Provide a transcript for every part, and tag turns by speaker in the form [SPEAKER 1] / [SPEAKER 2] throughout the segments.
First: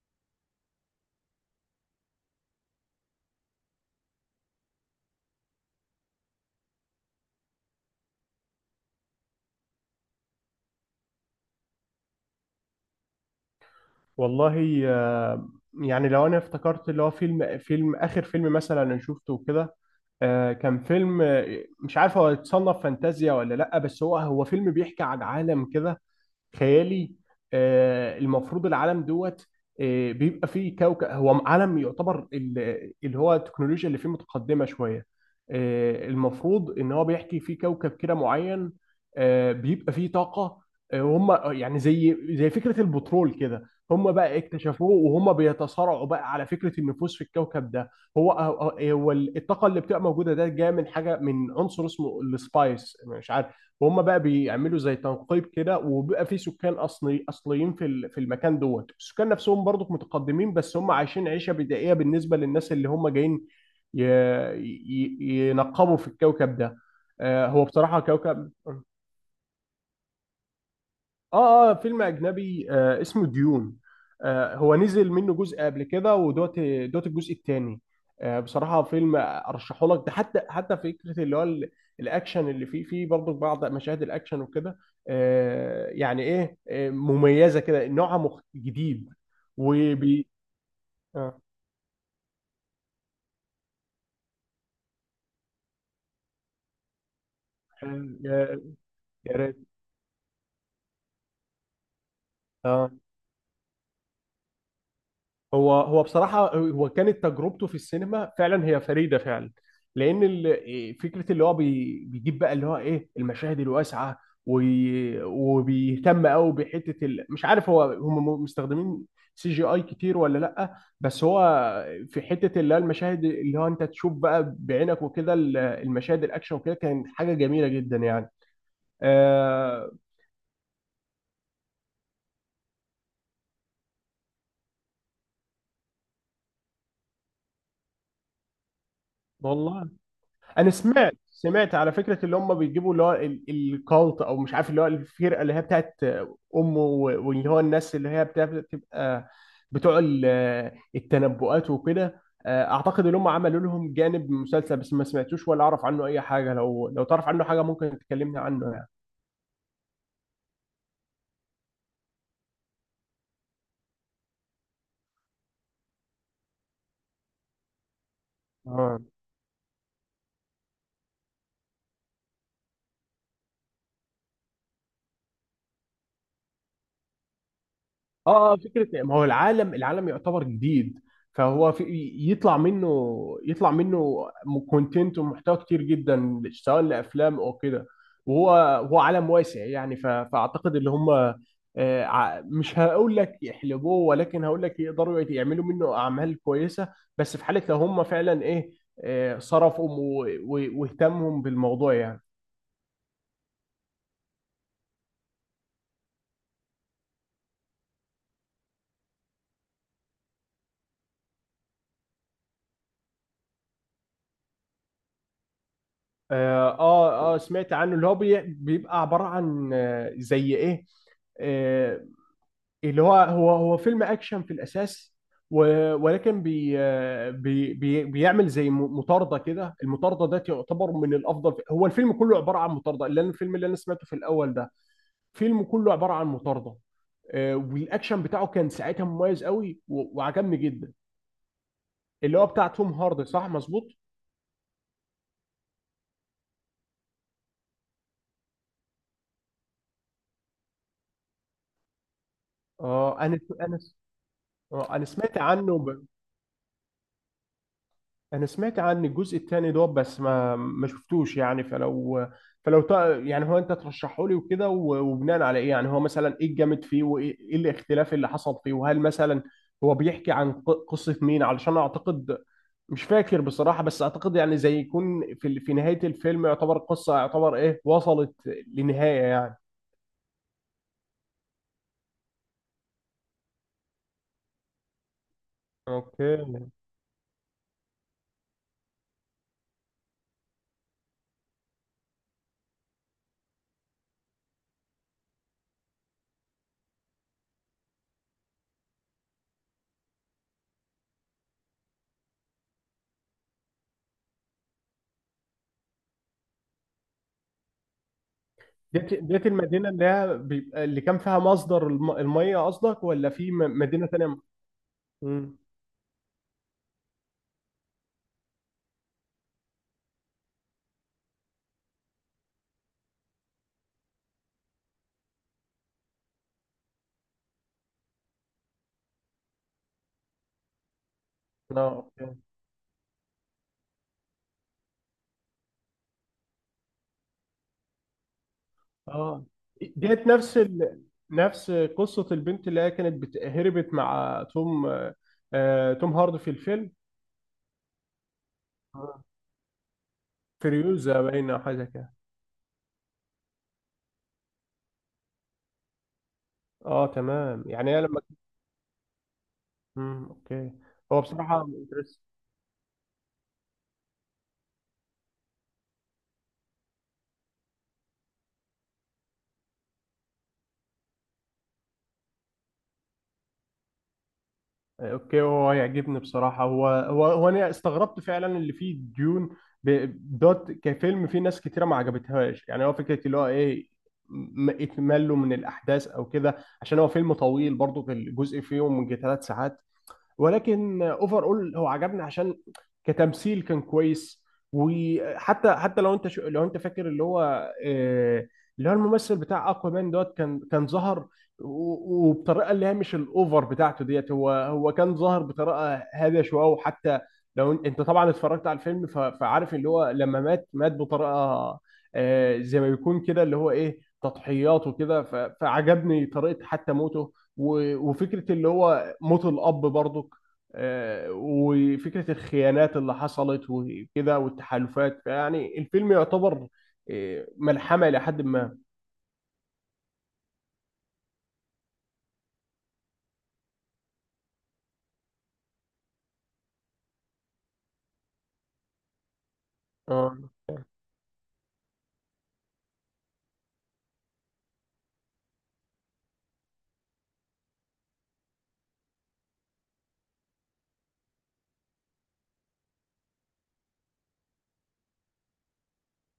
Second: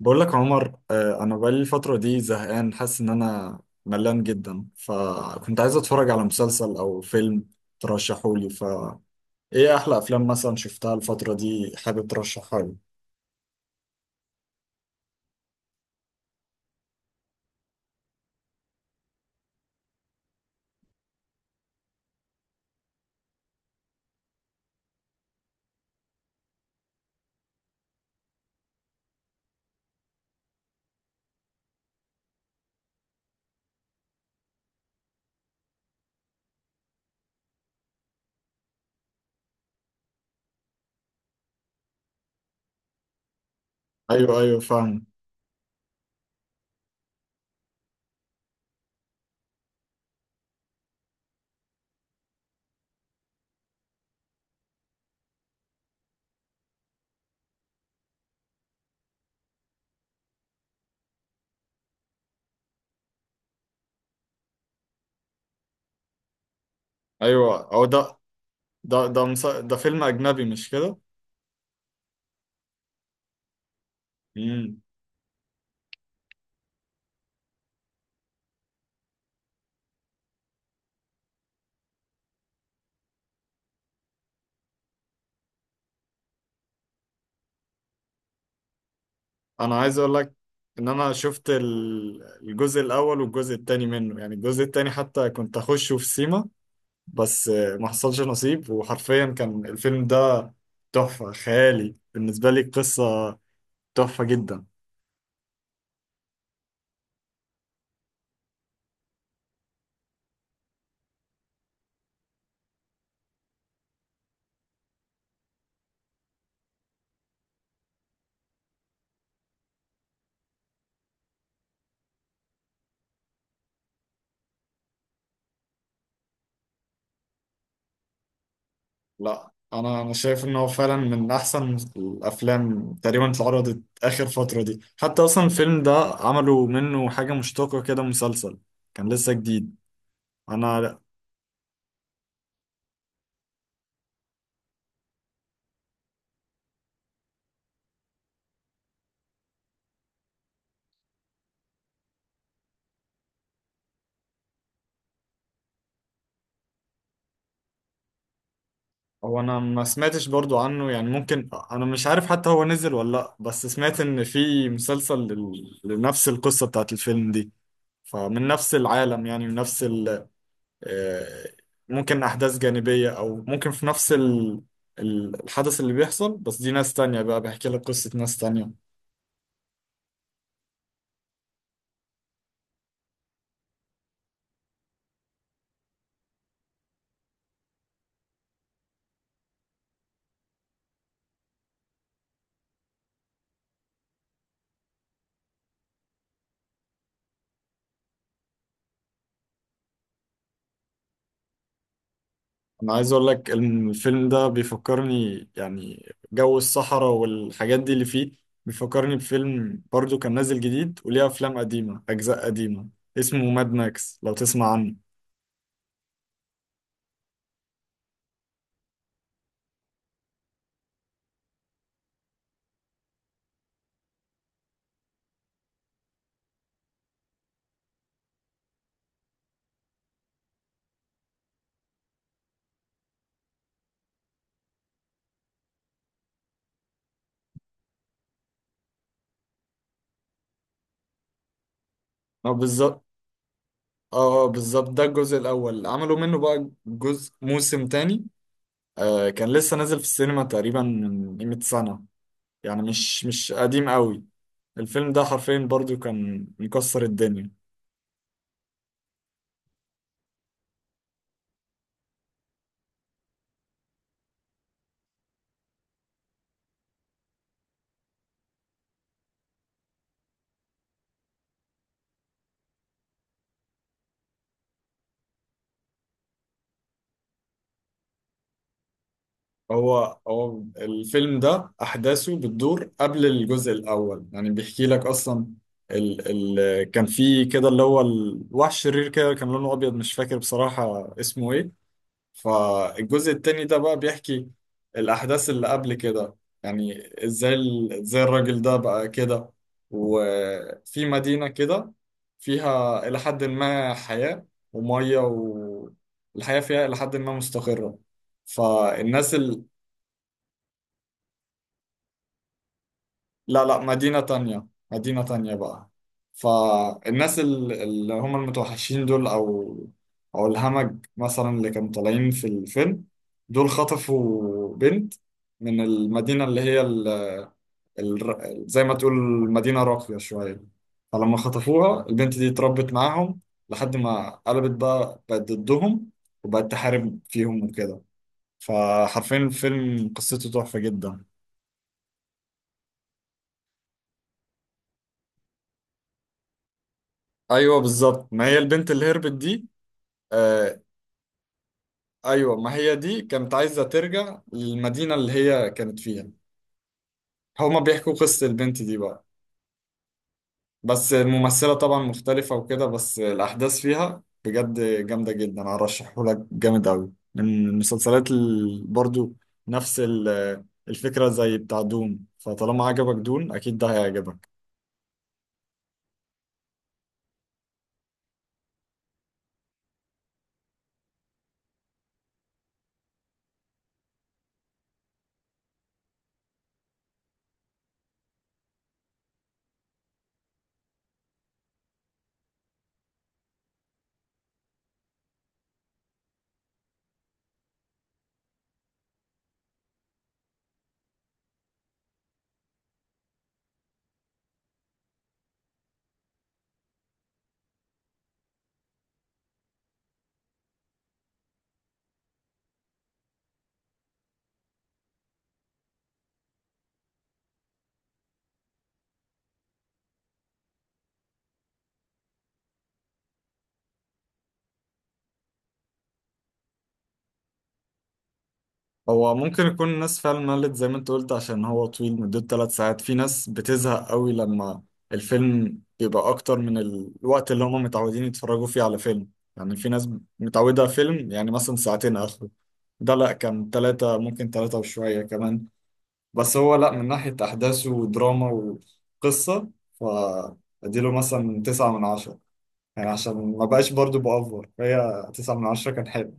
[SPEAKER 1] بقول لك عمر آه، انا بقالي الفتره دي زهقان، حاسس ان انا ملان جدا، فكنت عايز اتفرج على مسلسل او فيلم ترشحولي ف ايه احلى افلام مثلا شفتها الفتره دي حابب ترشحها لي؟
[SPEAKER 2] والله، يعني لو انا افتكرت اللي هو فيلم اخر فيلم مثلا انا شفته كده. كان فيلم، مش عارف هو يتصنف فانتازيا ولا لا، بس هو فيلم بيحكي عن عالم كده خيالي. المفروض العالم، دوت آه، بيبقى فيه كوكب، هو عالم يعتبر اللي هو التكنولوجيا اللي فيه متقدمة شوية. المفروض ان هو بيحكي فيه كوكب كده معين. بيبقى فيه طاقة. هم يعني زي فكرة البترول كده، هم بقى
[SPEAKER 1] ايوه ايوه
[SPEAKER 2] اكتشفوه
[SPEAKER 1] فاهم.
[SPEAKER 2] وهم بيتصارعوا بقى على فكرة النفوذ في الكوكب ده. هو الطاقة اللي بتبقى موجودة ده جاية من حاجة، من عنصر اسمه السبايس، مش عارف. وهم بقى بيعملوا زي تنقيب كده، وبيبقى في سكان اصليين في في المكان. السكان نفسهم برضو متقدمين، بس هم عايشين عيشه بدائيه بالنسبه للناس اللي هم جايين ي- ينقبوا في الكوكب ده. هو
[SPEAKER 1] ايوه او ده
[SPEAKER 2] بصراحه كوكب.
[SPEAKER 1] ده ده مس... ده فيلم اجنبي مش كده؟
[SPEAKER 2] اه، اه، فيلم اجنبي، اسمه ديون. هو
[SPEAKER 1] امم.
[SPEAKER 2] نزل منه جزء قبل كده. ودوت دوت الجزء الثاني. بصراحه فيلم ارشحه لك ده. حتى فكره اللي هو الاكشن اللي فيه برضه بعض مشاهد الاكشن وكده. يعني ايه، مميزه كده، نوعها جديد
[SPEAKER 1] انا عايز اقول
[SPEAKER 2] وبي
[SPEAKER 1] لك ان انا
[SPEAKER 2] اه.
[SPEAKER 1] شفت الجزء الاول والجزء التاني منه، يعني الجزء التاني حتى كنت اخشه في سيما، بس ما
[SPEAKER 2] آه،
[SPEAKER 1] حصلش
[SPEAKER 2] يا
[SPEAKER 1] نصيب. وحرفيا
[SPEAKER 2] يا ريت.
[SPEAKER 1] كان الفيلم ده تحفة خيالي، بالنسبة لي
[SPEAKER 2] اه.
[SPEAKER 1] قصة تحفة جدا.
[SPEAKER 2] هو بصراحة، هو كانت تجربته في السينما فعلا هي فريدة فعلا. لأن فكرة اللي هو بيجيب بقى اللي هو إيه المشاهد الواسعة. وبيهتم قوي بحتة مش عارف هو هم مستخدمين سي جي اي كتير ولا لأ، بس هو في حتة اللي هو المشاهد اللي هو أنت تشوف بقى بعينك وكده، المشاهد الأكشن وكده، كانت حاجة جميلة جدا يعني.
[SPEAKER 1] لا
[SPEAKER 2] أه.
[SPEAKER 1] أنا شايف إن هو فعلا من أحسن الأفلام تقريبا اللي اتعرضت آخر فترة دي، حتى أصلا الفيلم ده عملوا منه حاجة مشتقة كده، مسلسل كان لسه جديد.
[SPEAKER 2] والله، انا
[SPEAKER 1] أنا
[SPEAKER 2] سمعت على فكره اللي هم بيجيبوا اللي هو الكالت او مش عارف، اللي هو الفرقه اللي هي بتاعت امه، واللي هو الناس اللي هي بتبقى بتوع التنبؤات وكده. اعتقد ان هم عملوا لهم جانب مسلسل، بس ما سمعتوش ولا اعرف عنه اي حاجه. لو تعرف عنه حاجه ممكن تكلمني عنه يعني.
[SPEAKER 1] هو أنا ما سمعتش برضو عنه، يعني ممكن أنا مش عارف حتى هو نزل ولا لأ، بس سمعت إن في مسلسل لنفس القصة بتاعت الفيلم دي، فمن نفس
[SPEAKER 2] اه.
[SPEAKER 1] العالم، يعني من نفس آه، ممكن أحداث جانبية، أو ممكن في نفس الحدث اللي بيحصل، بس دي ناس تانية بقى، بحكي لك قصة ناس
[SPEAKER 2] اه
[SPEAKER 1] تانية.
[SPEAKER 2] فكره، ما هو العالم يعتبر جديد. فهو في، يطلع منه، يطلع منه كونتنت ومحتوى كتير جدا سواء لافلام او كده. وهو، هو عالم واسع يعني. فاعتقد اللي هم مش هقول لك يحلبوه، ولكن هقول لك يقدروا يعملوا منه اعمال كويسه، بس في حاله لو هم فعلا ايه، صرفوا واهتموا بالموضوع يعني.
[SPEAKER 1] أنا عايز أقول لك الفيلم ده بيفكرني يعني جو الصحراء والحاجات دي اللي فيه، بيفكرني بفيلم برضو كان نازل جديد، وليه أفلام قديمة، أجزاء قديمة، اسمه ماد ماكس، لو تسمع عنه.
[SPEAKER 2] اه، اه. سمعت عنه. اللي هو بيبقى عباره عن زي ايه، آه، اللي هو هو فيلم اكشن في الاساس، ولكن بي بي بي بيعمل زي مطارده كده. المطارده ده تعتبر من الافضل. هو الفيلم كله عباره عن مطارده. الفيلم اللي انا سمعته في الاول ده فيلم كله عباره عن مطارده. والاكشن بتاعه كان ساعتها مميز قوي وعجبني جدا، اللي هو
[SPEAKER 1] اه
[SPEAKER 2] بتاع توم
[SPEAKER 1] بالظبط.
[SPEAKER 2] هاردي، صح، مظبوط.
[SPEAKER 1] اه، بالظبط، ده الجزء الأول عملوا منه بقى جزء موسم تاني. آه كان لسه نازل في السينما تقريبا من قيمة سنة، يعني
[SPEAKER 2] اه.
[SPEAKER 1] مش
[SPEAKER 2] انا
[SPEAKER 1] مش
[SPEAKER 2] انا
[SPEAKER 1] قديم قوي.
[SPEAKER 2] انا
[SPEAKER 1] الفيلم ده
[SPEAKER 2] سمعت
[SPEAKER 1] حرفيا
[SPEAKER 2] عنه.
[SPEAKER 1] برضو كان مكسر الدنيا.
[SPEAKER 2] انا سمعت عن الجزء الثاني، بس ما شفتوش يعني. فلو يعني هو انت ترشحه لي وكده وبناء على ايه؟ يعني هو مثلا ايه الجامد فيه، وايه الاختلاف اللي حصل فيه، وهل مثلا هو بيحكي عن قصة مين، علشان اعتقد، مش فاكر بصراحة، بس اعتقد يعني زي يكون في في نهاية الفيلم، يعتبر قصة، يعتبر ايه، وصلت لنهاية يعني.
[SPEAKER 1] هو الفيلم ده أحداثه بتدور قبل الجزء الأول، يعني بيحكي لك أصلا
[SPEAKER 2] اوكي.
[SPEAKER 1] ال كان في كده اللي هو الوحش الشرير كده، كان لونه أبيض، مش فاكر بصراحة اسمه إيه. فالجزء التاني ده بقى بيحكي الأحداث اللي قبل كده، يعني ازاي الراجل ده بقى كده، وفي مدينة كده فيها إلى حد ما حياة ومية، والحياة فيها إلى حد ما مستقرة،
[SPEAKER 2] ديت
[SPEAKER 1] فالناس.
[SPEAKER 2] ديت المدينة اللي هي بيبقى اللي كان فيها مصدر المية قصدك، ولا في
[SPEAKER 1] لا
[SPEAKER 2] مدينة
[SPEAKER 1] مدينة
[SPEAKER 2] تانية؟
[SPEAKER 1] تانية، مدينة تانية
[SPEAKER 2] امم
[SPEAKER 1] بقى. فالناس اللي هم المتوحشين دول، أو أو الهمج مثلا، اللي كانوا طالعين في الفيلم دول، خطفوا بنت من المدينة اللي هي ال ال زي ما تقول مدينة راقية شوية. فلما خطفوها
[SPEAKER 2] اه،
[SPEAKER 1] البنت دي اتربت معاهم، لحد ما قلبت بقى، بقت ضدهم وبقت تحارب فيهم وكده. فحرفيا
[SPEAKER 2] اه.
[SPEAKER 1] الفيلم قصته
[SPEAKER 2] نفس
[SPEAKER 1] تحفة جدا.
[SPEAKER 2] نفس قصة البنت اللي هي هربت مع توم، توم هاردي في الفيلم.
[SPEAKER 1] ايوه بالظبط، ما هي البنت اللي
[SPEAKER 2] آه.
[SPEAKER 1] هربت دي. آه
[SPEAKER 2] فريوزا باينة أو حاجة كده.
[SPEAKER 1] ايوه، ما هي دي كانت عايزه ترجع للمدينه اللي هي كانت فيها.
[SPEAKER 2] اه تمام،
[SPEAKER 1] هما
[SPEAKER 2] يعني هي
[SPEAKER 1] بيحكوا
[SPEAKER 2] لما...
[SPEAKER 1] قصه البنت دي بقى.
[SPEAKER 2] مم. اوكي.
[SPEAKER 1] بس
[SPEAKER 2] هو بصراحة
[SPEAKER 1] الممثله طبعا
[SPEAKER 2] مدرس.
[SPEAKER 1] مختلفه وكده، بس الاحداث فيها بجد جامده جدا، ارشحه لك جامد قوي. من المسلسلات برضو نفس الفكره زي بتاع دون، فطالما عجبك دون اكيد ده هيعجبك.
[SPEAKER 2] اوكي. هو يعجبني بصراحة. هو انا استغربت فعلا اللي فيه ديون، ب... كفيلم فيه ناس كتيرة ما عجبتهاش يعني. هو فكرة اللي هو ايه، اكماله من الاحداث او كده. عشان هو فيلم طويل برضو، في الجزء فيهم من 3 ساعات، ولكن اوفر اول هو عجبني عشان كتمثيل كان كويس. وحتى لو انت لو انت فاكر اللي هو اللي هو الممثل بتاع اكوامان، كان ظهر وبطريقه اللي هي مش الاوفر بتاعته. هو كان ظاهر بطريقه هاديه شويه. وحتى لو انت طبعا اتفرجت على الفيلم، فعارف اللي هو لما مات بطريقه، زي ما بيكون كده، اللي هو ايه، تضحيات وكده. فعجبني طريقه حتى موته، وفكره اللي هو موت الاب برضه. وفكرة الخيانات اللي حصلت وكده، والتحالفات. يعني الفيلم يعتبر ملحمة إلى حد ما.
[SPEAKER 1] هو ممكن يكون الناس فعلا ملت زي ما انت قلت، عشان هو طويل مدته 3 ساعات، في ناس بتزهق قوي لما الفيلم بيبقى اكتر من الوقت اللي هم متعودين يتفرجوا فيه على فيلم، يعني في ناس
[SPEAKER 2] اه،
[SPEAKER 1] متعودة فيلم يعني مثلا ساعتين اخره. ده لا، كان ثلاثة، ممكن ثلاثة وشوية كمان. بس هو لا، من ناحية احداثه ودراما وقصة فاديله مثلا 9 من 10، يعني عشان ما بقاش برضو بأفور، فهي 9 من 10 كان حلو.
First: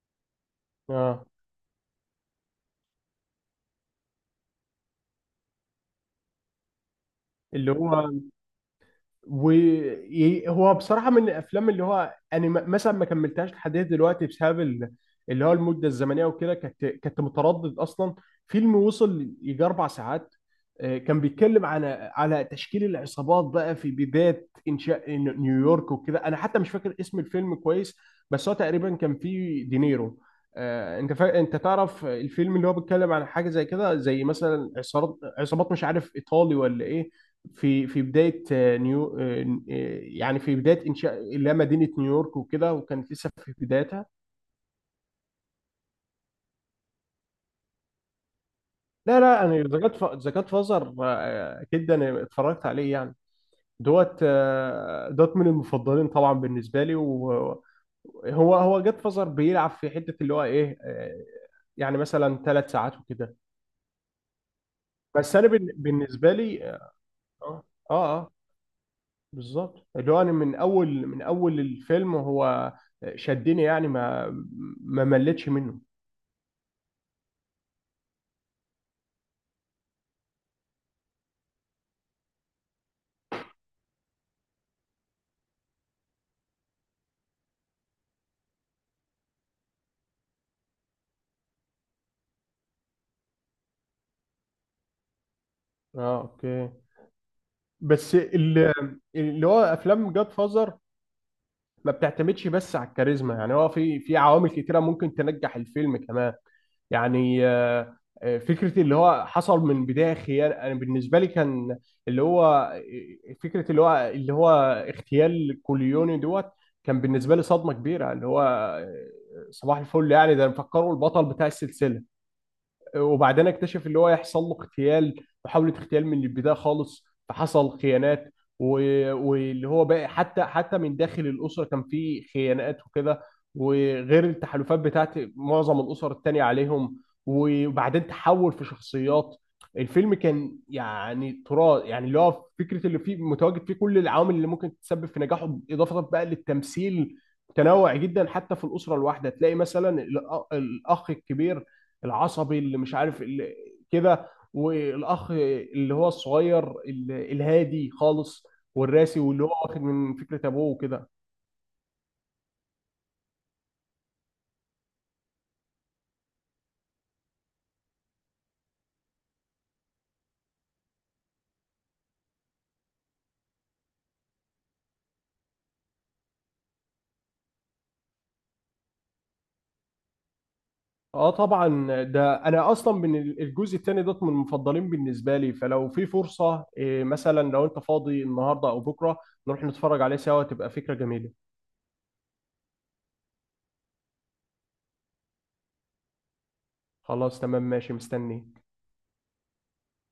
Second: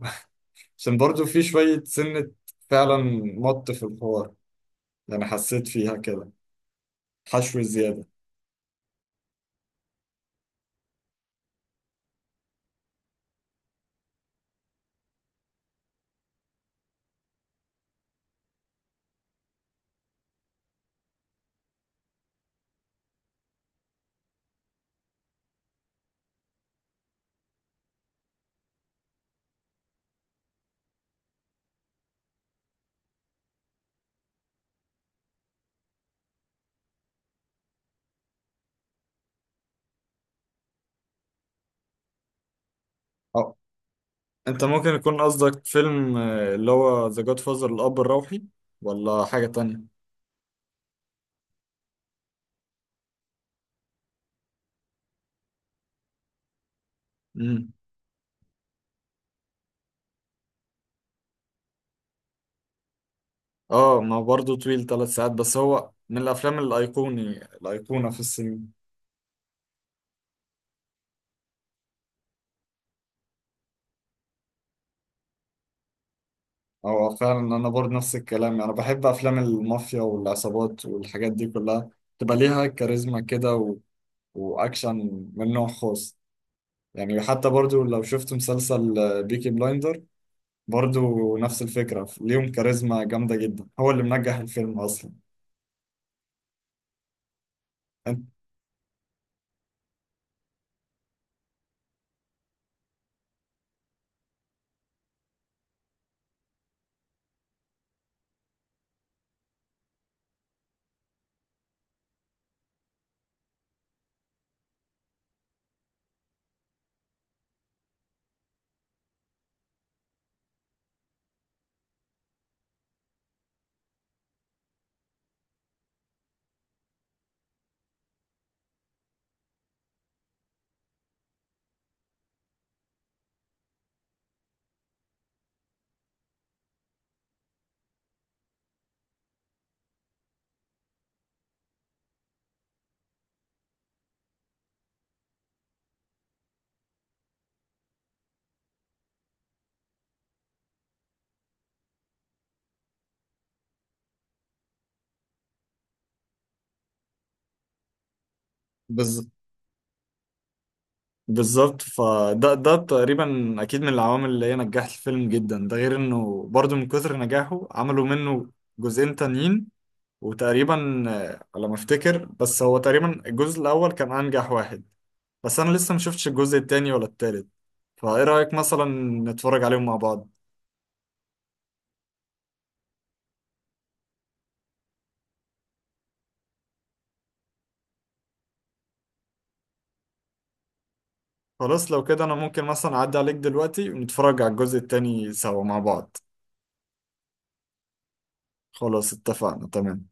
[SPEAKER 2] اه.
[SPEAKER 1] عشان برضو في شوية سنة فعلا، مط في الحوار يعني، حسيت فيها كده حشو
[SPEAKER 2] اللي
[SPEAKER 1] زيادة.
[SPEAKER 2] هو وهو بصراحة من الأفلام اللي هو أنا مثلا ما كملتهاش لحد دلوقتي بسبب اللي هو المدة الزمنية وكده. كنت متردد أصلا. فيلم وصل يجي 4 ساعات. كان بيتكلم على تشكيل العصابات بقى في بداية إنشاء نيويورك وكده. أنا حتى مش فاكر اسم الفيلم كويس، بس هو تقريبا كان فيه دينيرو. انت تعرف الفيلم اللي هو بيتكلم عن حاجه زي كده، زي مثلا عصابات مش عارف ايطالي ولا ايه، في بداية نيو آه، يعني في بداية إنشاء اللي هي مدينة نيويورك وكده، وكانت لسه في
[SPEAKER 1] اه،
[SPEAKER 2] بدايتها.
[SPEAKER 1] انت ممكن يكون قصدك فيلم اللي هو ذا جاد فازر، الأب الروحي،
[SPEAKER 2] لا،
[SPEAKER 1] ولا
[SPEAKER 2] لا،
[SPEAKER 1] حاجة
[SPEAKER 2] أنا
[SPEAKER 1] تانية؟
[SPEAKER 2] ذا جاد فازر أكيد أنا اتفرجت عليه يعني. من المفضلين طبعا بالنسبة لي. وهو
[SPEAKER 1] امم.
[SPEAKER 2] هو جاد فازر بيلعب في حتة اللي هو إيه، يعني مثلا ثلاث ساعات وكده.
[SPEAKER 1] اه، ما هو برضو طويل، 3 ساعات،
[SPEAKER 2] بس أنا
[SPEAKER 1] بس هو من
[SPEAKER 2] بالنسبة
[SPEAKER 1] الأفلام
[SPEAKER 2] لي،
[SPEAKER 1] الأيقوني
[SPEAKER 2] آه
[SPEAKER 1] الأيقونة في
[SPEAKER 2] آه
[SPEAKER 1] السينما.
[SPEAKER 2] بالظبط، اللي هو انا من اول الفيلم هو شدني يعني. ما مليتش منه.
[SPEAKER 1] هو فعلا أنا برضو نفس الكلام، أنا بحب أفلام المافيا والعصابات والحاجات دي كلها، تبقى ليها كاريزما كده، و... وأكشن من نوع خاص. يعني حتى برضو لو شفت مسلسل بيكي بلايندر، برضو نفس الفكرة، ليهم كاريزما جامدة جدا، هو اللي منجح الفيلم أصلا.
[SPEAKER 2] اه، اوكي. بس
[SPEAKER 1] أنت-
[SPEAKER 2] اللي هو افلام جاد فازر ما بتعتمدش بس على الكاريزما يعني. هو في عوامل كتيره ممكن تنجح الفيلم كمان يعني. فكرة اللي هو حصل من بداية خيانة أنا بالنسبة لي كان اللي هو فكرة اللي هو اغتيال كوليوني، كان بالنسبة لي صدمة كبيرة. اللي هو صباح الفل يعني، ده مفكره البطل بتاع السلسلة. وبعدين اكتشف اللي هو يحصل له اغتيال، محاولة اغتيال من البداية خالص. فحصل خيانات واللي هو بقى، حتى من داخل الأسرة كان في خيانات وكده، وغير التحالفات بتاعت معظم الأسر التانية عليهم. وبعدين تحول في شخصيات. الفيلم كان يعني تراث يعني، اللي هو فكرة اللي فيه متواجد فيه كل العوامل اللي ممكن تسبب في نجاحه، إضافة بقى للتمثيل متنوع جدا. حتى في الأسرة الواحدة تلاقي مثلا الأخ الكبير العصبي اللي مش عارف اللي كده، والاخ اللي هو الصغير الهادي خالص والراسي،
[SPEAKER 1] بز...
[SPEAKER 2] واللي هو واخد من فكرة ابوه وكده.
[SPEAKER 1] بالظبط، فده تقريبا أكيد من العوامل اللي هي نجحت الفيلم جدا، ده غير إنه برضو من كثر نجاحه عملوا منه جزئين تانيين. وتقريبا على ما أفتكر، بس هو تقريبا الجزء الأول كان أنجح واحد. بس أنا لسه ما شفتش الجزء التاني ولا التالت، فإيه رأيك مثلا نتفرج عليهم مع بعض؟
[SPEAKER 2] اه طبعا. ده انا اصلا من الجزء الثاني، من المفضلين بالنسبه لي. فلو في فرصه، مثلا لو انت فاضي النهارده او بكره نروح نتفرج عليه سوا، تبقى فكره جميله.
[SPEAKER 1] خلاص لو كده انا ممكن مثلا اعدي عليك دلوقتي ونتفرج على الجزء التاني سوا مع بعض.
[SPEAKER 2] خلاص تمام ماشي، مستني.
[SPEAKER 1] خلاص اتفقنا، تمام.